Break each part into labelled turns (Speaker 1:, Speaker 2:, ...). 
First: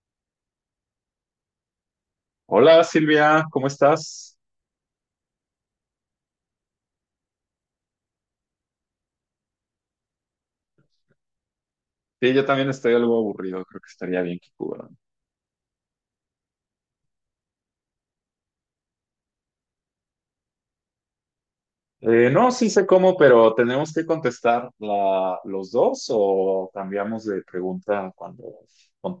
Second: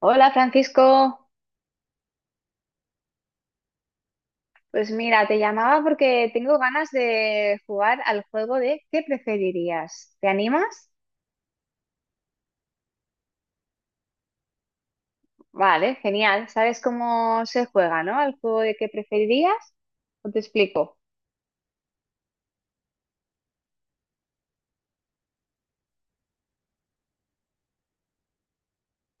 Speaker 1: Hola Francisco,
Speaker 2: Hola Silvia, ¿cómo estás?
Speaker 1: pues mira, te llamaba porque tengo ganas de jugar al juego de ¿qué preferirías? ¿Te animas?
Speaker 2: Sí, yo también estoy algo aburrido, creo que estaría bien que jugaran.
Speaker 1: Vale, genial. ¿Sabes cómo se juega, no? Al juego de ¿qué preferirías? ¿O te explico?
Speaker 2: No, sí sé cómo, pero ¿tenemos que contestar los dos o cambiamos de pregunta cuando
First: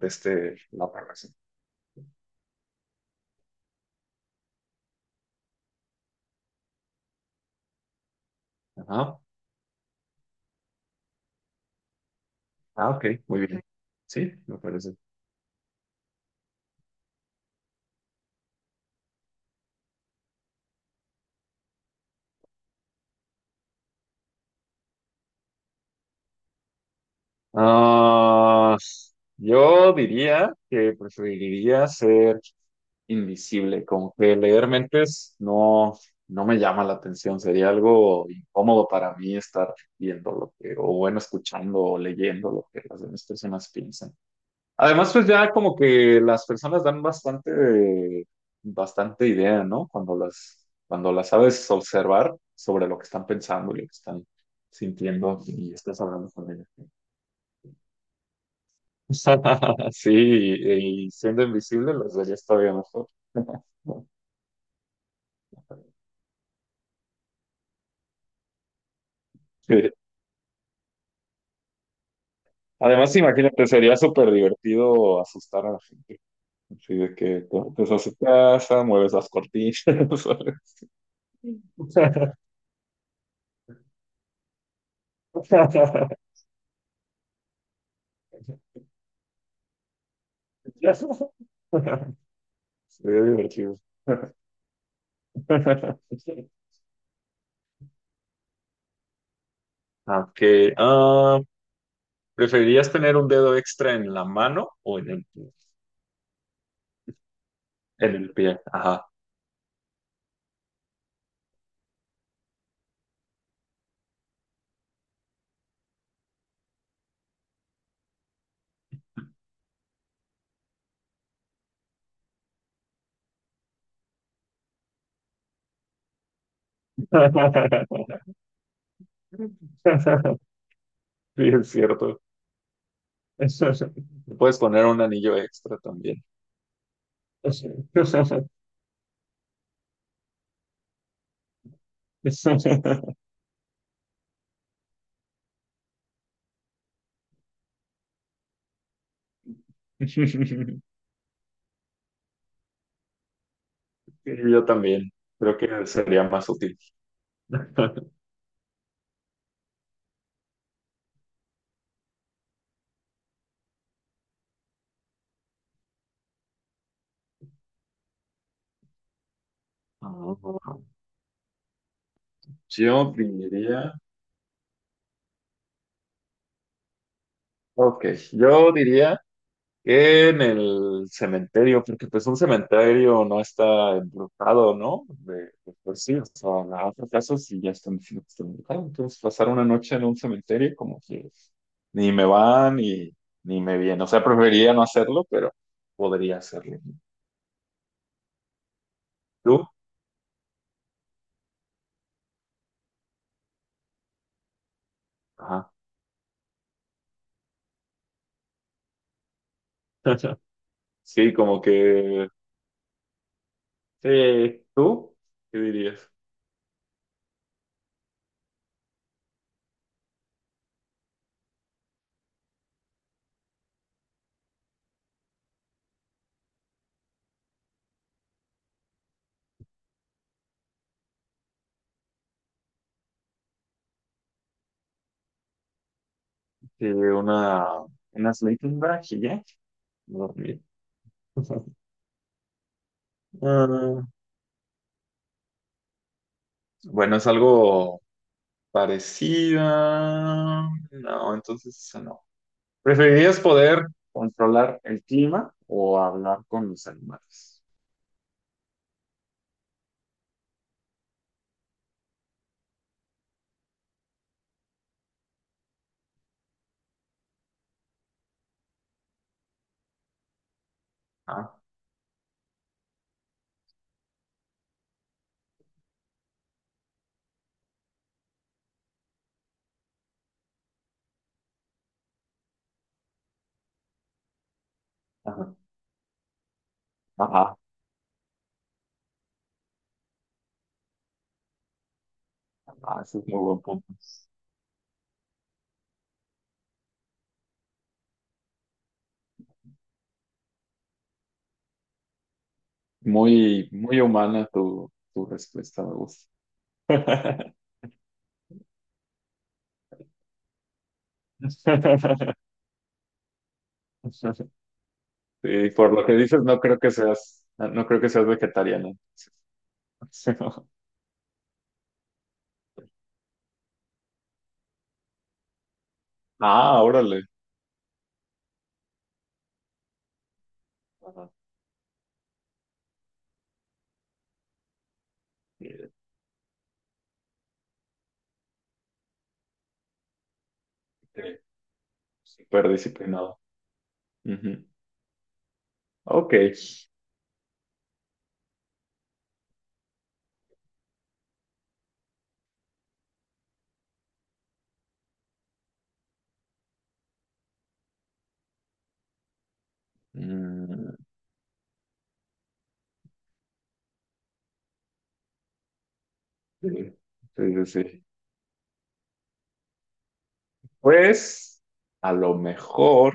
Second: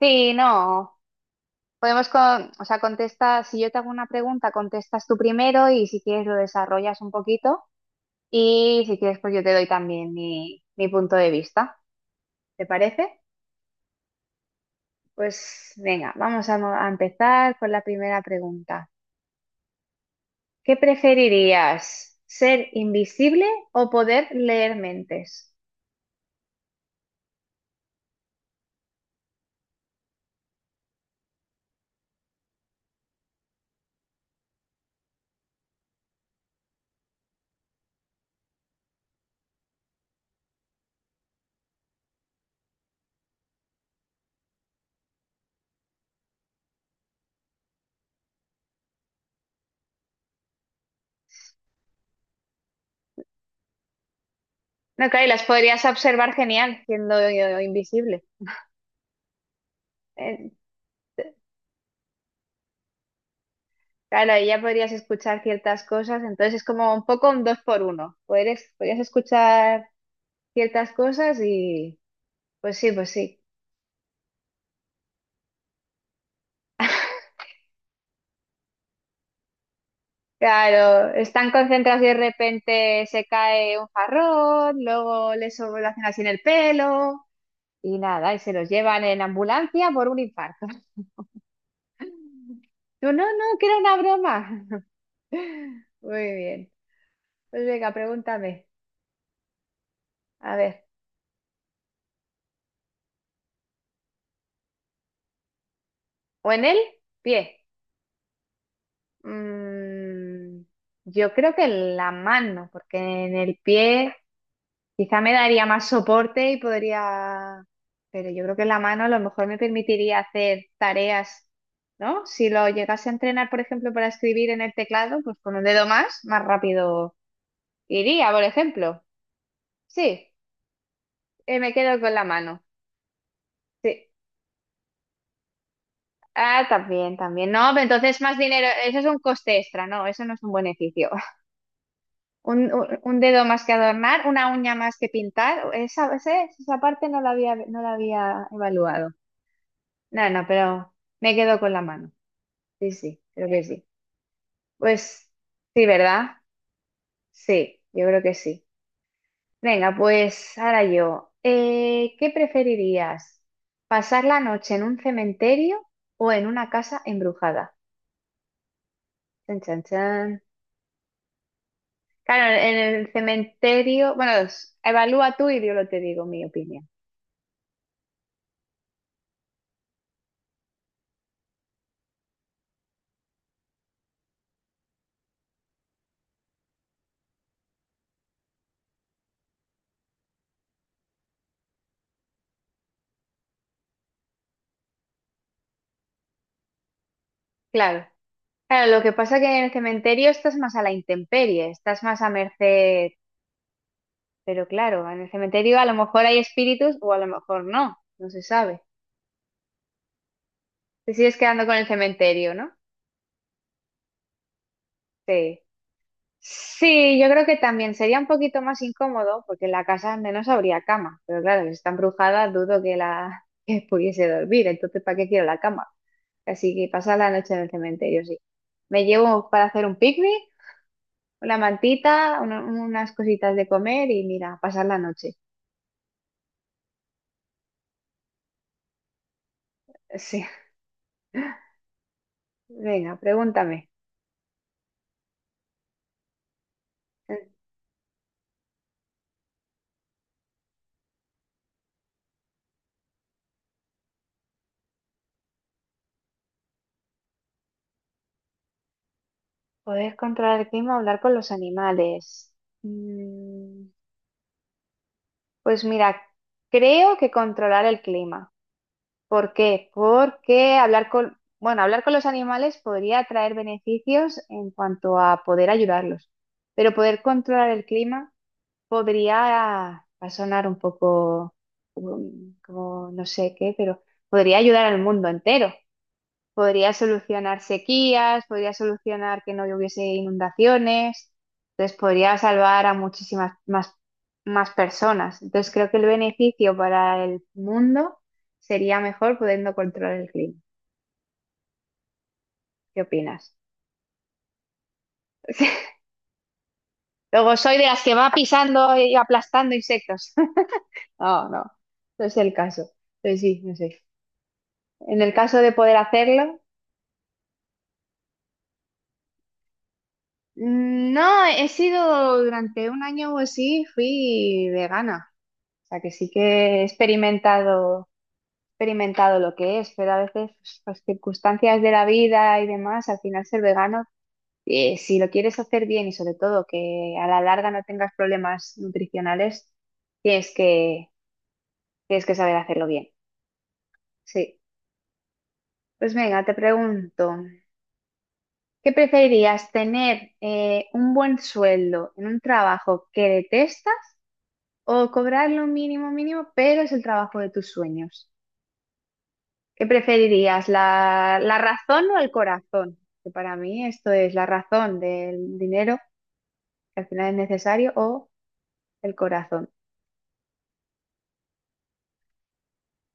Speaker 1: Sí,
Speaker 2: la
Speaker 1: no.
Speaker 2: otra persona?
Speaker 1: Podemos, con, o sea, contesta, si yo te hago una pregunta, contestas tú primero y si quieres lo desarrollas un poquito y si quieres
Speaker 2: Ajá.
Speaker 1: pues yo te doy también mi punto de vista. ¿Te
Speaker 2: Ah, ok,
Speaker 1: parece?
Speaker 2: muy bien. Sí, me parece.
Speaker 1: Pues venga, vamos a empezar con la primera pregunta. ¿Qué preferirías? ¿Ser invisible o poder leer mentes?
Speaker 2: Ah, yo diría que preferiría ser invisible, como que leer mentes no, no me llama la atención, sería algo incómodo para mí estar viendo lo que, o bueno, escuchando o leyendo lo que las demás personas piensan. Además, pues ya como que las personas dan bastante idea, ¿no? Cuando cuando las sabes observar sobre lo que están pensando y lo que están
Speaker 1: No, claro, y
Speaker 2: sintiendo
Speaker 1: las
Speaker 2: y
Speaker 1: podrías
Speaker 2: estás hablando
Speaker 1: observar
Speaker 2: con ellas.
Speaker 1: genial siendo invisible.
Speaker 2: Sí,
Speaker 1: Eh,
Speaker 2: y siendo invisible los verías todavía mejor.
Speaker 1: claro, ahí ya podrías escuchar ciertas cosas, entonces es como un poco un dos por uno. Podrías escuchar
Speaker 2: Sí.
Speaker 1: ciertas cosas y pues sí, pues
Speaker 2: Además,
Speaker 1: sí.
Speaker 2: imagínate, sería súper divertido asustar a la gente. Así de que te metes a su casa, mueves las cortinas. ¿Sabes?
Speaker 1: Claro, están concentrados y de repente se cae un jarrón, luego les hacen así en el pelo y nada, y se los llevan en ambulancia por un infarto. Yo,
Speaker 2: Sería
Speaker 1: no, no, que era
Speaker 2: divertido.
Speaker 1: una broma. Muy bien. Pues venga, pregúntame. A
Speaker 2: Okay.
Speaker 1: ver.
Speaker 2: ¿Preferirías tener un dedo extra en la mano o en el pie?
Speaker 1: ¿O en el pie?
Speaker 2: En el pie, ajá.
Speaker 1: Mm, yo creo que en la mano, porque en el pie quizá me daría más soporte y podría... Pero yo creo que en la mano a lo mejor me permitiría hacer tareas, ¿no? Si lo llegase a entrenar, por ejemplo, para escribir en el teclado, pues con un dedo más, más rápido iría, por ejemplo. Sí,
Speaker 2: Sí, es
Speaker 1: me quedo con
Speaker 2: cierto.
Speaker 1: la mano. Sí.
Speaker 2: Le Puedes poner un anillo extra también.
Speaker 1: Ah, también, también. No, pero entonces más dinero, eso es un coste extra, no, eso no es un beneficio. Un dedo más que adornar, una uña más que pintar, esa parte no la había evaluado. No, no,
Speaker 2: Y
Speaker 1: pero me quedo con la mano. Sí, sí, creo que sí.
Speaker 2: yo también.
Speaker 1: Pues
Speaker 2: Creo
Speaker 1: sí,
Speaker 2: que sería
Speaker 1: ¿verdad?
Speaker 2: más útil.
Speaker 1: Sí, yo creo que sí. Venga, pues ahora yo. ¿Qué preferirías? ¿Pasar la noche en un cementerio o en una casa embrujada? Chan, chan, chan. Claro, en el
Speaker 2: Yo diría.
Speaker 1: cementerio, bueno, evalúa tú y yo lo te digo mi opinión.
Speaker 2: Ok, yo diría en el cementerio, porque pues un cementerio no está embrujado, ¿no? De por sí, o sea, hace casos sí ya están diciendo que está embrujado. Entonces, pasar una noche en un cementerio como que ni me va ni, ni me viene. O sea, preferiría no hacerlo, pero podría hacerlo.
Speaker 1: Claro, claro, lo que pasa es que en
Speaker 2: ¿Tú?
Speaker 1: el cementerio estás más a la intemperie, estás más a merced, pero claro, en el
Speaker 2: Ajá.
Speaker 1: cementerio a lo mejor hay espíritus o a lo mejor no, no se sabe. Te
Speaker 2: Sí,
Speaker 1: sigues
Speaker 2: como
Speaker 1: quedando con el
Speaker 2: que...
Speaker 1: cementerio, ¿no?
Speaker 2: Sí, ¿tú? ¿Qué
Speaker 1: Sí.
Speaker 2: dirías?
Speaker 1: Sí, yo creo que también sería un poquito más incómodo porque en la casa al menos habría cama, pero claro, si está embrujada dudo que la que pudiese dormir, entonces ¿para qué quiero la cama? Así que pasar la noche en el cementerio, sí. Me llevo para hacer un picnic, una mantita, unas cositas de comer y mira, pasar la noche.
Speaker 2: Que una... Una sleeping bag y ya,
Speaker 1: Sí,
Speaker 2: dormir.
Speaker 1: venga, pregúntame.
Speaker 2: Ah, bueno, es algo Parecida. No, entonces esa no. ¿Preferirías poder controlar el clima o hablar con los animales?
Speaker 1: ¿Poder controlar el clima o hablar con los animales? Mm, Pues mira, creo que controlar el clima. ¿Por qué? Porque hablar con,
Speaker 2: Ah,
Speaker 1: bueno, hablar con los animales podría traer beneficios en cuanto a poder ayudarlos, pero poder controlar el clima podría, va a sonar un poco como no sé qué, pero podría ayudar al mundo
Speaker 2: ajá,
Speaker 1: entero. Podría
Speaker 2: ajá,
Speaker 1: solucionar sequías, podría solucionar que no hubiese inundaciones, entonces podría salvar a
Speaker 2: ajá, ese es muy
Speaker 1: muchísimas
Speaker 2: buen
Speaker 1: más,
Speaker 2: punto.
Speaker 1: más personas. Entonces creo que el beneficio para el mundo sería mejor pudiendo controlar el clima. ¿Qué opinas?
Speaker 2: Muy humana tu respuesta, me gusta.
Speaker 1: Luego soy de las que va pisando y aplastando insectos. No, no, no es el caso. Pues sí, no sé, en el caso
Speaker 2: Sí,
Speaker 1: de
Speaker 2: por
Speaker 1: poder
Speaker 2: lo que dices, no
Speaker 1: hacerlo.
Speaker 2: creo que seas, no creo que seas vegetariana.
Speaker 1: No, he sido durante un año o así, fui vegana. O sea que sí que he
Speaker 2: Ah, órale.
Speaker 1: experimentado, experimentado lo que es, pero a veces pues, las
Speaker 2: Ajá.
Speaker 1: circunstancias de la vida y demás, al final ser vegano, si lo quieres
Speaker 2: Sí,
Speaker 1: hacer bien y sobre todo que a la larga no tengas problemas nutricionales, tienes que,
Speaker 2: sí.
Speaker 1: tienes que saber
Speaker 2: Súper
Speaker 1: hacerlo bien.
Speaker 2: disciplinado.
Speaker 1: Sí.
Speaker 2: Ujú.
Speaker 1: Pues
Speaker 2: Ok.
Speaker 1: venga, te pregunto. ¿Qué preferirías, tener un buen sueldo en un trabajo que detestas o cobrar lo mínimo mínimo, pero es el trabajo de tus sueños? ¿Qué preferirías,
Speaker 2: Mm,
Speaker 1: la razón o el corazón? Que para mí esto es la razón del dinero,
Speaker 2: Sí,
Speaker 1: que al final es
Speaker 2: sí,
Speaker 1: necesario,
Speaker 2: sí.
Speaker 1: o el corazón.
Speaker 2: Pues a lo mejor,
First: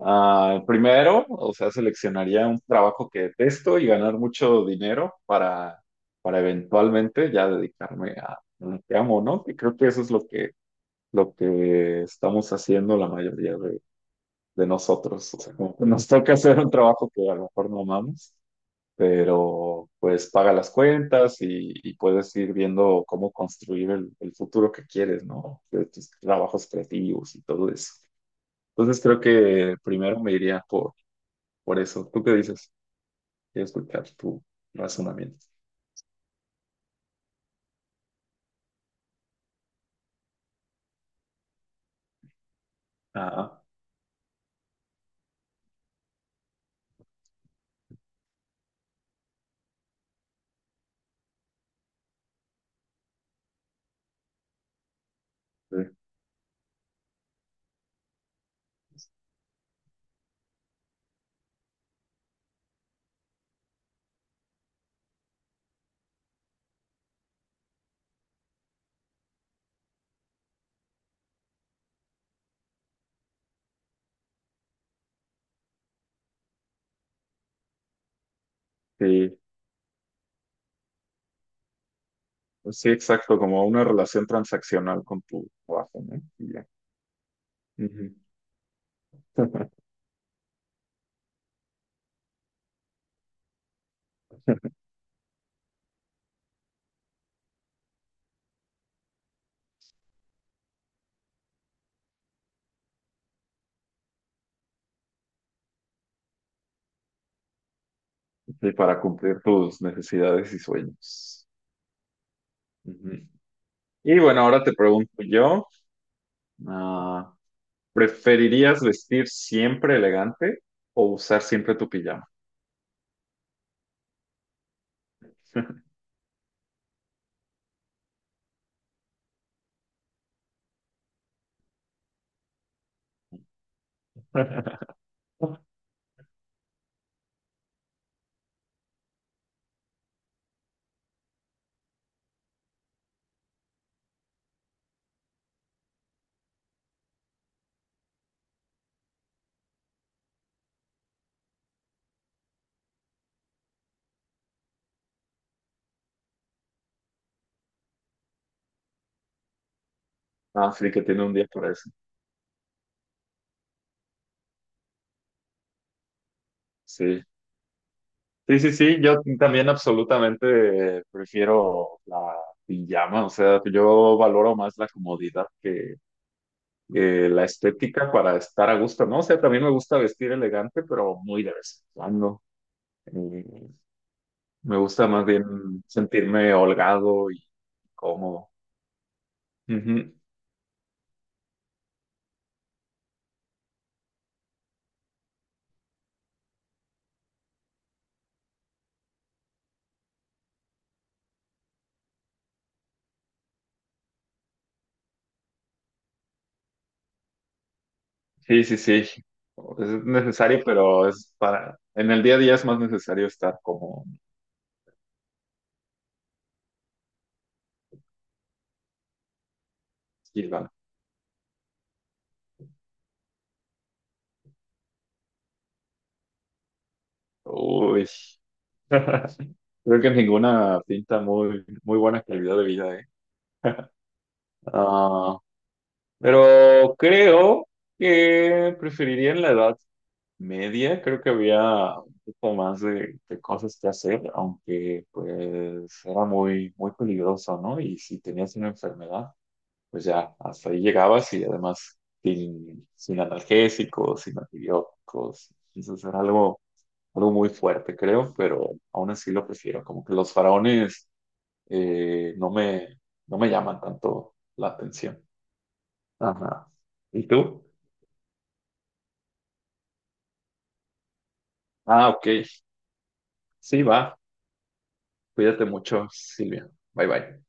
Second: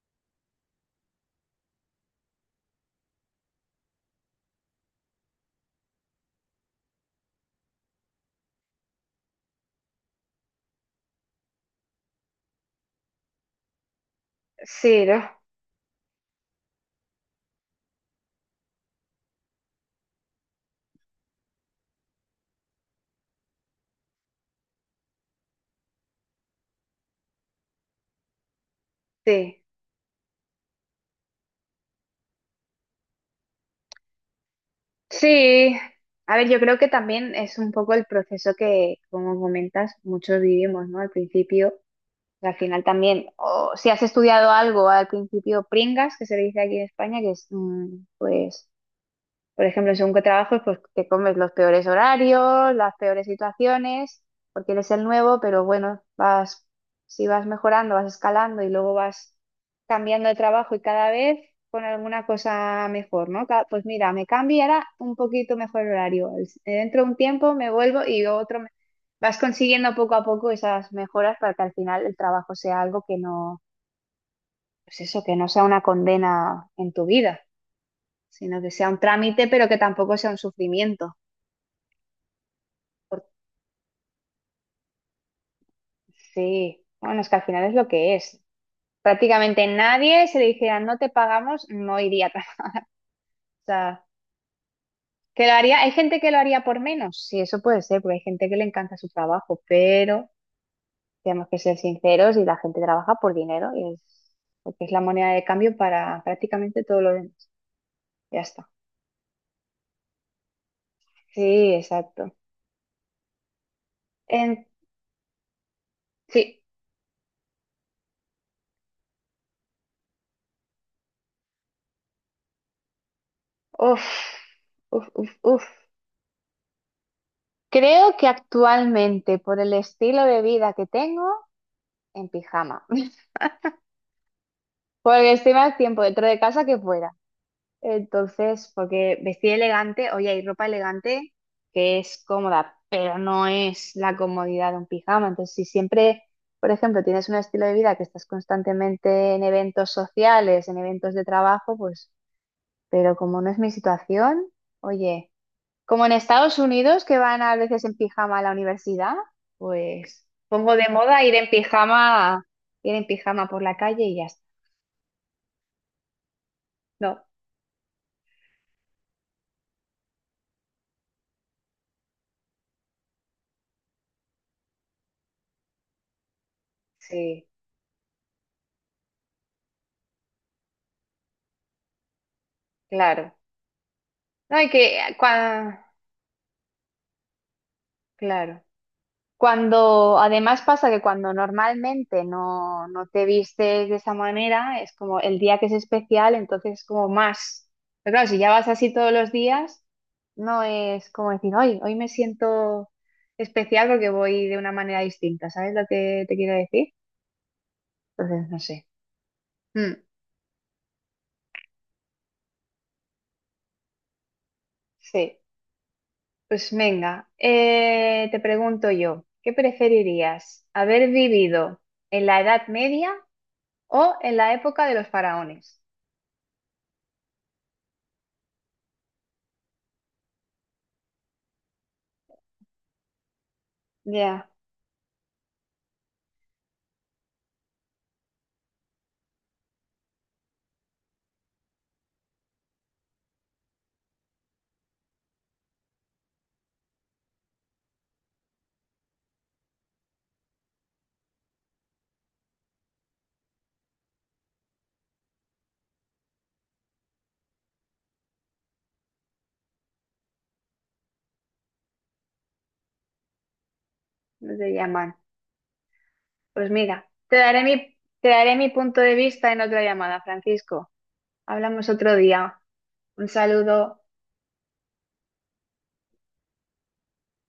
Speaker 2: primero, o sea, seleccionaría un trabajo que detesto y ganar mucho dinero para eventualmente ya dedicarme a lo que amo, ¿no? Y creo que eso es lo que estamos haciendo la mayoría de
Speaker 1: Sí,
Speaker 2: nosotros.
Speaker 1: ¿no?
Speaker 2: O sea, como que nos toca hacer un trabajo que a lo mejor no amamos, pero pues paga las cuentas y puedes ir viendo cómo construir el futuro que quieres, ¿no? De tus trabajos creativos y todo eso. Entonces creo
Speaker 1: Sí.
Speaker 2: que primero me iría por eso. ¿Tú qué dices? Quiero escuchar tu razonamiento.
Speaker 1: Sí. A ver, yo creo que también es un poco el proceso que, como comentas, muchos vivimos, ¿no? Al final también,
Speaker 2: Ah,
Speaker 1: o si has estudiado algo al principio pringas, que se le dice aquí en España, que es pues por ejemplo, según qué trabajo, pues te comes los peores horarios, las peores situaciones, porque eres el nuevo, pero
Speaker 2: sí,
Speaker 1: bueno, si vas mejorando, vas escalando y luego vas cambiando de trabajo y cada vez con alguna cosa mejor, ¿no? Pues mira, me cambio y ahora un poquito mejor el horario. Dentro de un tiempo me vuelvo y otro... Vas consiguiendo poco a poco esas mejoras para que al final el trabajo sea algo que no, pues eso, que no sea una condena en tu vida sino que sea un
Speaker 2: sí.
Speaker 1: trámite, pero que tampoco sea un sufrimiento.
Speaker 2: Pues sí,
Speaker 1: Por-
Speaker 2: exacto, como una relación transaccional con tu trabajo, ¿no? Y ya.
Speaker 1: Sí, bueno, es que al final es lo
Speaker 2: Ujú.
Speaker 1: que es. Prácticamente nadie, se le dijera no te pagamos, no iría a trabajar. O sea, que lo haría, hay gente que lo haría por menos, sí, eso puede ser, porque hay gente que le encanta su trabajo, pero tenemos que ser sinceros y la gente trabaja por dinero porque es la moneda de cambio para prácticamente todo lo demás. Ya está.
Speaker 2: Y para cumplir tus necesidades y sueños.
Speaker 1: Sí, exacto.
Speaker 2: Ujú. Y bueno, ahora
Speaker 1: En-
Speaker 2: te pregunto yo,
Speaker 1: sí,
Speaker 2: ah, ¿preferirías vestir siempre elegante o usar siempre tu pijama?
Speaker 1: uff, uff, uff, uff. Creo que actualmente, por el estilo de vida que tengo, en pijama. Porque estoy más tiempo dentro de casa que fuera. Entonces, porque vestir elegante, oye, hay ropa elegante que es cómoda, pero no es la comodidad de un pijama. Entonces, si siempre, por ejemplo, tienes un estilo de vida que estás constantemente en eventos sociales, en eventos de trabajo, pues, pero como no es mi situación, oye. Como en Estados Unidos, que van a veces en pijama a la universidad, pues
Speaker 2: Ah,
Speaker 1: pongo de
Speaker 2: sí, que
Speaker 1: moda
Speaker 2: tiene un día para eso.
Speaker 1: ir en pijama por la calle y ya está.
Speaker 2: Sí.
Speaker 1: No,
Speaker 2: Sí, sí, sí, yo también absolutamente prefiero la pijama, o sea, yo valoro más la comodidad que la
Speaker 1: sí,
Speaker 2: estética para estar a gusto, ¿no? O sea, también me gusta vestir elegante, pero muy de vez en cuando.
Speaker 1: claro.
Speaker 2: Y
Speaker 1: No hay
Speaker 2: me gusta
Speaker 1: que,
Speaker 2: más bien
Speaker 1: cua-
Speaker 2: sentirme holgado y cómodo.
Speaker 1: claro.
Speaker 2: Ujú.
Speaker 1: Cuando, además pasa que cuando normalmente no, no te vistes de esa manera, es como el día que es especial, entonces es como más. Pero claro, si ya vas así todos los días, no es como decir, hoy, hoy me siento especial porque voy de una manera distinta, ¿sabes lo que te quiero decir? Entonces, no
Speaker 2: Sí, sí,
Speaker 1: sé.
Speaker 2: sí. Es
Speaker 1: Mm,
Speaker 2: necesario, pero es para... En el día a día es más necesario estar como...
Speaker 1: sí, pues venga, te pregunto yo, ¿qué preferirías?
Speaker 2: Silva.
Speaker 1: ¿Haber vivido en la Edad Media o en la época de los faraones?
Speaker 2: Uy. Creo que ninguna pinta muy buena calidad de vida, ¿eh?
Speaker 1: Ya.
Speaker 2: Ah, pero creo que preferiría en la edad media, creo que había un poco más de cosas que hacer, aunque pues era muy peligroso, ¿no? Y si tenías una enfermedad, pues ya hasta ahí llegabas y además sin analgésicos, sin antibióticos. Entonces era algo muy fuerte, creo, pero aún así lo prefiero. Como que los faraones no no me llaman tanto
Speaker 1: No
Speaker 2: la
Speaker 1: te llaman.
Speaker 2: atención. Ajá.
Speaker 1: Pues mira,
Speaker 2: ¿Y tú?
Speaker 1: te daré mi punto de vista en otra llamada, Francisco. Hablamos
Speaker 2: Ah,
Speaker 1: otro
Speaker 2: ok.
Speaker 1: día. Un
Speaker 2: Sí, va.
Speaker 1: saludo.
Speaker 2: Cuídate mucho, Silvia. Bye bye.